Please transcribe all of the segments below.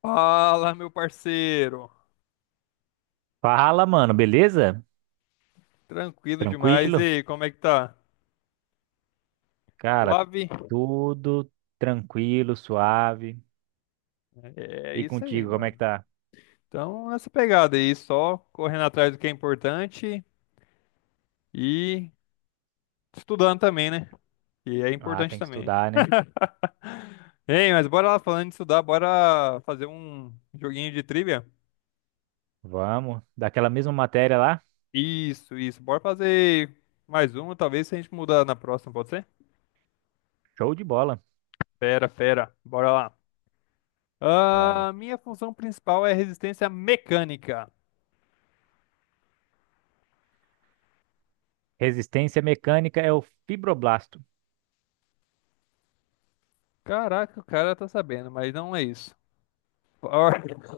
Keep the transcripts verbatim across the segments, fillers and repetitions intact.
Fala, meu parceiro. Fala, mano, beleza? Tranquilo demais. E Tranquilo? aí, como é que tá? Cara, Suave? tudo tranquilo, suave. É E isso aí, contigo, como é mano. que tá? Então, nessa pegada aí, só correndo atrás do que é importante e estudando também, né? E é Ah, importante tem que também. estudar, né? Ei, mas bora lá falando de estudar, bora fazer um joguinho de trivia? Vamos. Daquela mesma matéria lá? Isso, isso. Bora fazer mais um, talvez se a gente mudar na próxima, pode ser? Show de bola. Fera, fera. Bora lá. Ah, Vamos. minha função principal é resistência mecânica. Resistência mecânica é o fibroblasto. Caraca, o cara tá sabendo, mas não é isso. For-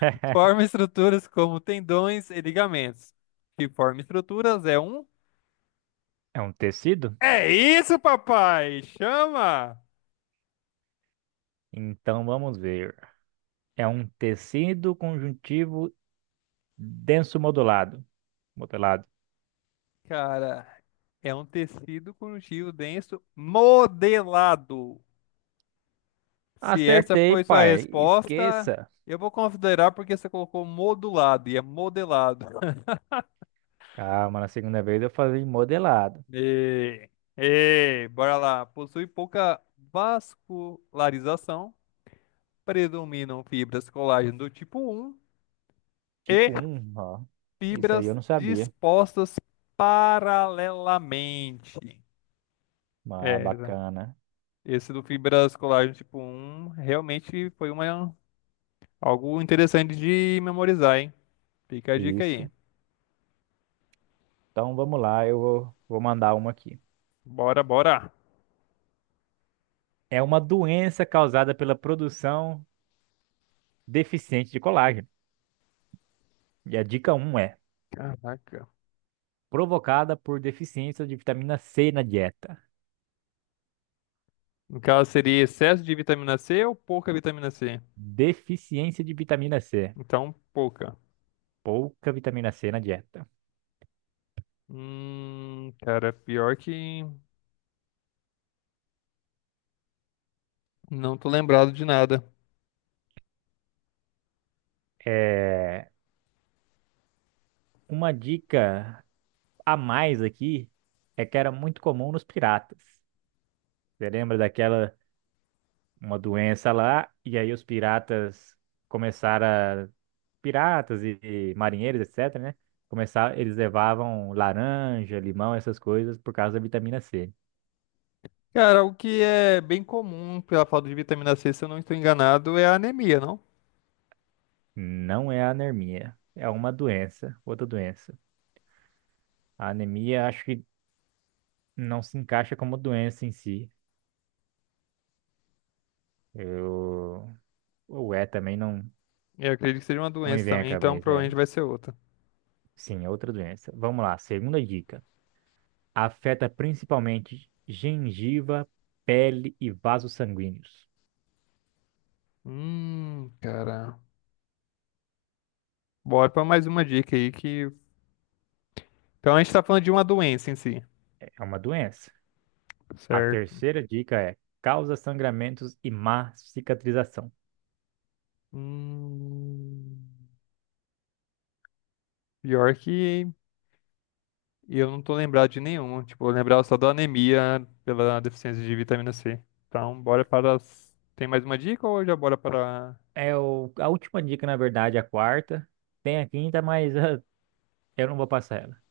Forma estruturas como tendões e ligamentos. Que forma estruturas é um. É um tecido? É isso, papai! Chama! Então vamos ver. É um tecido conjuntivo denso modulado. Modelado. Cara, é um tecido conjuntivo denso modelado. Se essa Acertei, foi sua pai. resposta, Esqueça. eu vou considerar porque você colocou modulado e é modelado. Calma, na segunda vez eu falei modelado. E, e bora lá. Possui pouca vascularização, predominam fibras colágeno do tipo um e Tipo um, ó. Isso aí fibras eu não sabia. dispostas paralelamente. Ah, É, né? bacana. Esse do fibras colágeno tipo um realmente foi uma, algo interessante de memorizar, hein? Fica a dica aí. Isso. Então vamos lá, eu vou, vou mandar uma aqui. Bora, bora. É uma doença causada pela produção deficiente de colágeno. E a dica um é: Caraca. provocada por deficiência de vitamina C na dieta. No caso, seria excesso de vitamina C ou pouca vitamina C? Deficiência de vitamina C. Então, pouca. Pouca vitamina C na dieta. Hum, cara, pior que não tô lembrado de nada. É uma dica. A mais aqui é que era muito comum nos piratas. Você lembra daquela uma doença lá e aí os piratas começaram a, piratas e, e marinheiros, etc, né? Começaram, eles levavam laranja, limão, essas coisas por causa da vitamina C. Cara, o que é bem comum pela falta de vitamina C, se eu não estou enganado, é a anemia, não? Não é anemia, é uma doença, outra doença. A anemia acho que não se encaixa como doença em si. Eu ou é também não Eu acredito que seja uma não me doença vem à também, então cabeça, é. provavelmente vai ser outra. Sim, é outra doença. Vamos lá, segunda dica. Afeta principalmente gengiva, pele e vasos sanguíneos. Hum, cara. Bora pra mais uma dica aí que. Então a gente tá falando de uma doença em si. É uma doença. A Certo. terceira dica é causa sangramentos e má cicatrização. Hum, pior que eu não tô lembrado de nenhuma. Tipo, eu lembrava só da anemia pela deficiência de vitamina C. Então, bora para. as- Tem mais uma dica ou já bora para. É o- a última dica, na verdade, a quarta. Tem a quinta, mas ah, eu não vou passar ela.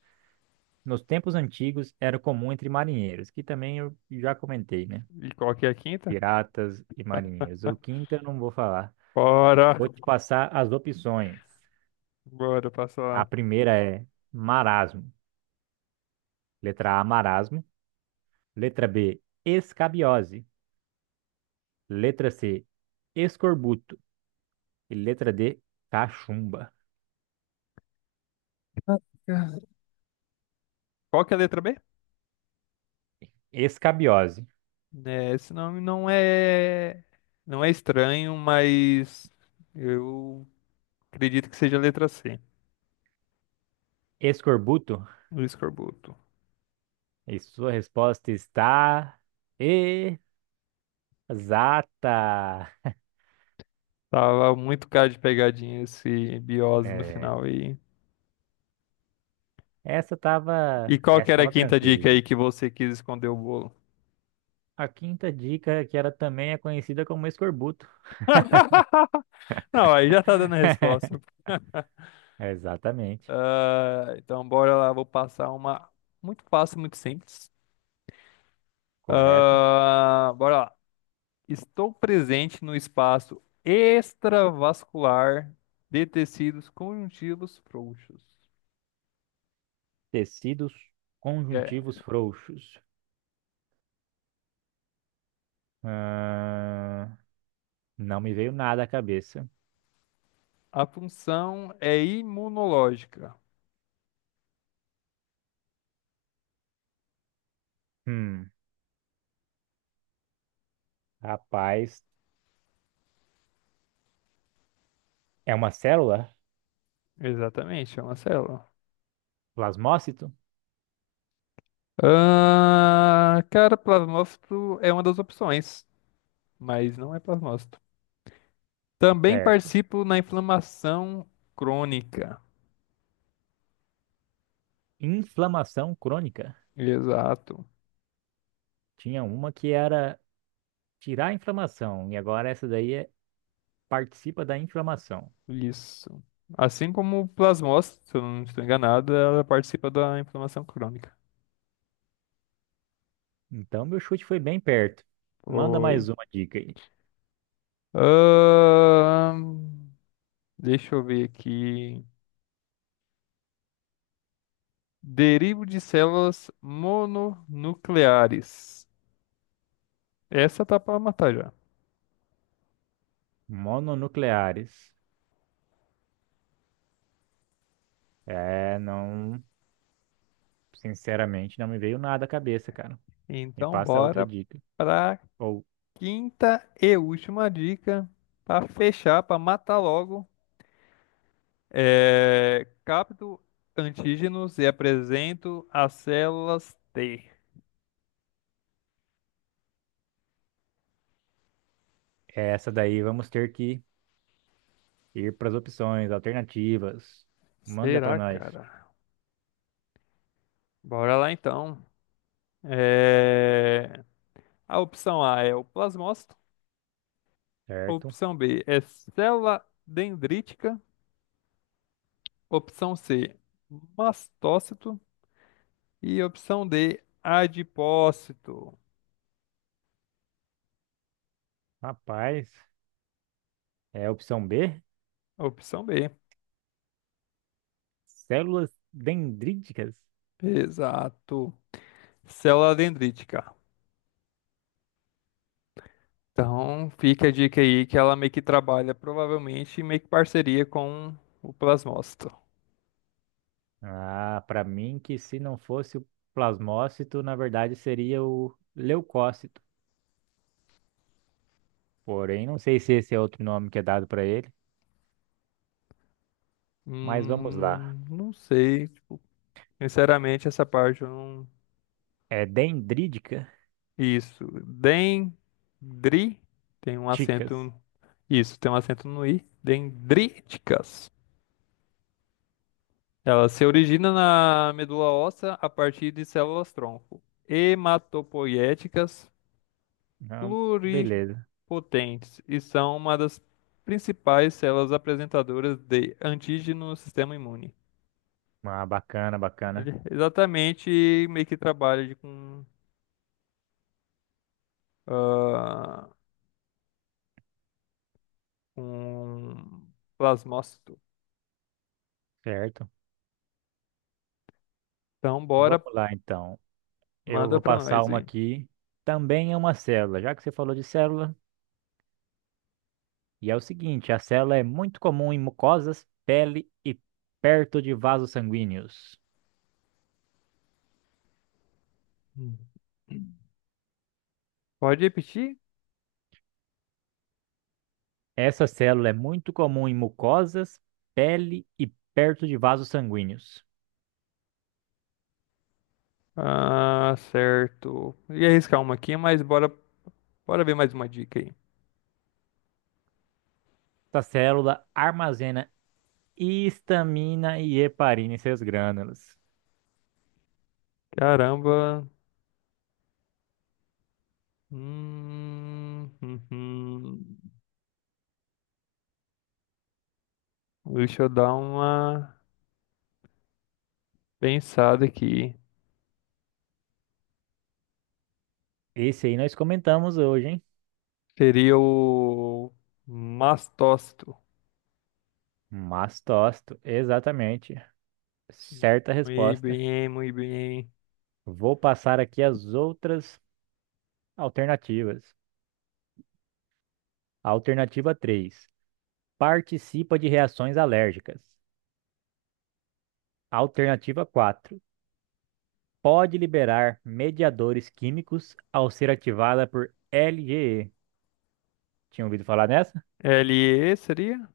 Nos tempos antigos era comum entre marinheiros, que também eu já comentei, né? E qual que é a quinta? Piratas e marinheiros. O quinto eu não vou falar. Bora! Vou te passar as opções. Bora, passa A lá. primeira é marasmo. Letra A, marasmo. Letra B, escabiose. Letra C, escorbuto. E letra D, cachumba. Qual que é a letra B? Escabiose. É, esse nome não é não é estranho, mas eu acredito que seja a letra C, Escorbuto. do escorbuto. E sua resposta está exata. Tava muito cara de pegadinha esse biose no É, final aí. essa E tava, qual que essa era a tava quinta dica aí tranquila. que você quis esconder o bolo? A quinta dica, que ela também é conhecida como escorbuto. Não, aí já tá dando a resposta. Exatamente. Ah, então bora lá, vou passar uma muito fácil, muito simples. Correto. Ah, bora lá. Estou presente no espaço extravascular de tecidos conjuntivos frouxos. Tecidos É. conjuntivos frouxos. Ah, não me veio nada à cabeça. A função é imunológica. Hum. Rapaz, é uma célula? Exatamente, é uma célula. Plasmócito? Ah, cara, plasmócito é uma das opções, mas não é plasmócito. Também Certo. participo na inflamação crônica. Inflamação crônica. Exato, Tinha uma que era tirar a inflamação, e agora essa daí é, participa da inflamação. isso. Assim como o plasmócito, se eu não estou enganado, ela participa da inflamação crônica. Então, meu chute foi bem perto. Manda Foi. mais uma dica aí. Ahn, Deixa eu ver aqui. Derivo de células mononucleares. Essa tá pra matar já. Mononucleares. É, não. Sinceramente, não me veio nada à cabeça, cara. Me Então, passa outra bora dica. pra Ou quinta e última dica. Pra fechar, pra matar logo. É, capto antígenos e apresento as células T. essa daí vamos ter que ir para as opções alternativas. Manda para Será, nós, cara? Bora lá então. É, a opção A é o plasmócito. certo? Opção B é célula dendrítica. Opção C, mastócito. E opção D, adipócito. Rapaz. É a opção B? Opção B. Células dendríticas? Exato. Célula dendrítica. Então, fica a dica aí que ela meio que trabalha, provavelmente, meio que parceria com o plasmócito. Ah, para mim que se não fosse o plasmócito, na verdade seria o leucócito. Porém, não sei se esse é outro nome que é dado para ele, mas vamos lá. Hum, não sei. Sinceramente, essa parte eu não. É dendrítica? Isso. Dendri. Tem um Ticas. acento. Isso, tem um acento no i. Dendríticas. Ela se origina na medula óssea a partir de células-tronco. Hematopoiéticas Ah, beleza. pluripotentes e são uma das principais células apresentadoras de antígeno no sistema imune. Ah, bacana, bacana. Ele exatamente meio que trabalha de com, ah, com plasmócito. Certo. Então, bora, Vamos lá então. Eu manda vou pra passar nós, uma hein? aqui. Também é uma célula. Já que você falou de célula, e é o seguinte, a célula é muito comum em mucosas, pele e perto de vasos sanguíneos. Hum. Pode repetir? Essa célula é muito comum em mucosas, pele e perto de vasos sanguíneos. Ah, certo. Ia arriscar uma aqui, mas bora, bora ver mais uma dica aí. Essa célula armazena histamina e heparina em seus grânulos. Caramba. Hum, uhum. Deixa eu dar uma pensada aqui. Esse aí nós comentamos hoje, hein? Seria o mastócito. Mastócito, exatamente. Certa Muito resposta. bem, muito bem. Vou passar aqui as outras alternativas. Alternativa três: participa de reações alérgicas. Alternativa quatro, pode liberar mediadores químicos ao ser ativada por L G E. Tinha ouvido falar nessa? L E seria?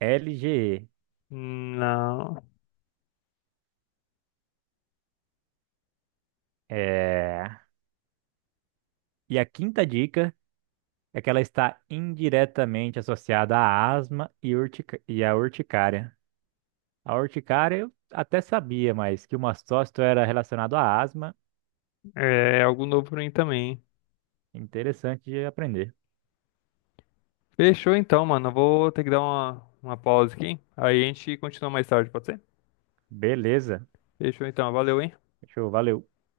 L G E. Não. É... E a quinta dica é que ela está indiretamente associada à asma e, urtica... e à urticária. A urticária eu até sabia, mas que o mastócito era relacionado à asma. É algo novo pra mim também. Interessante de aprender. Fechou então, mano. Eu vou ter que dar uma, uma pausa aqui. Aí a gente continua mais tarde, pode ser? Beleza. Fechou então. Valeu, hein? Show, valeu.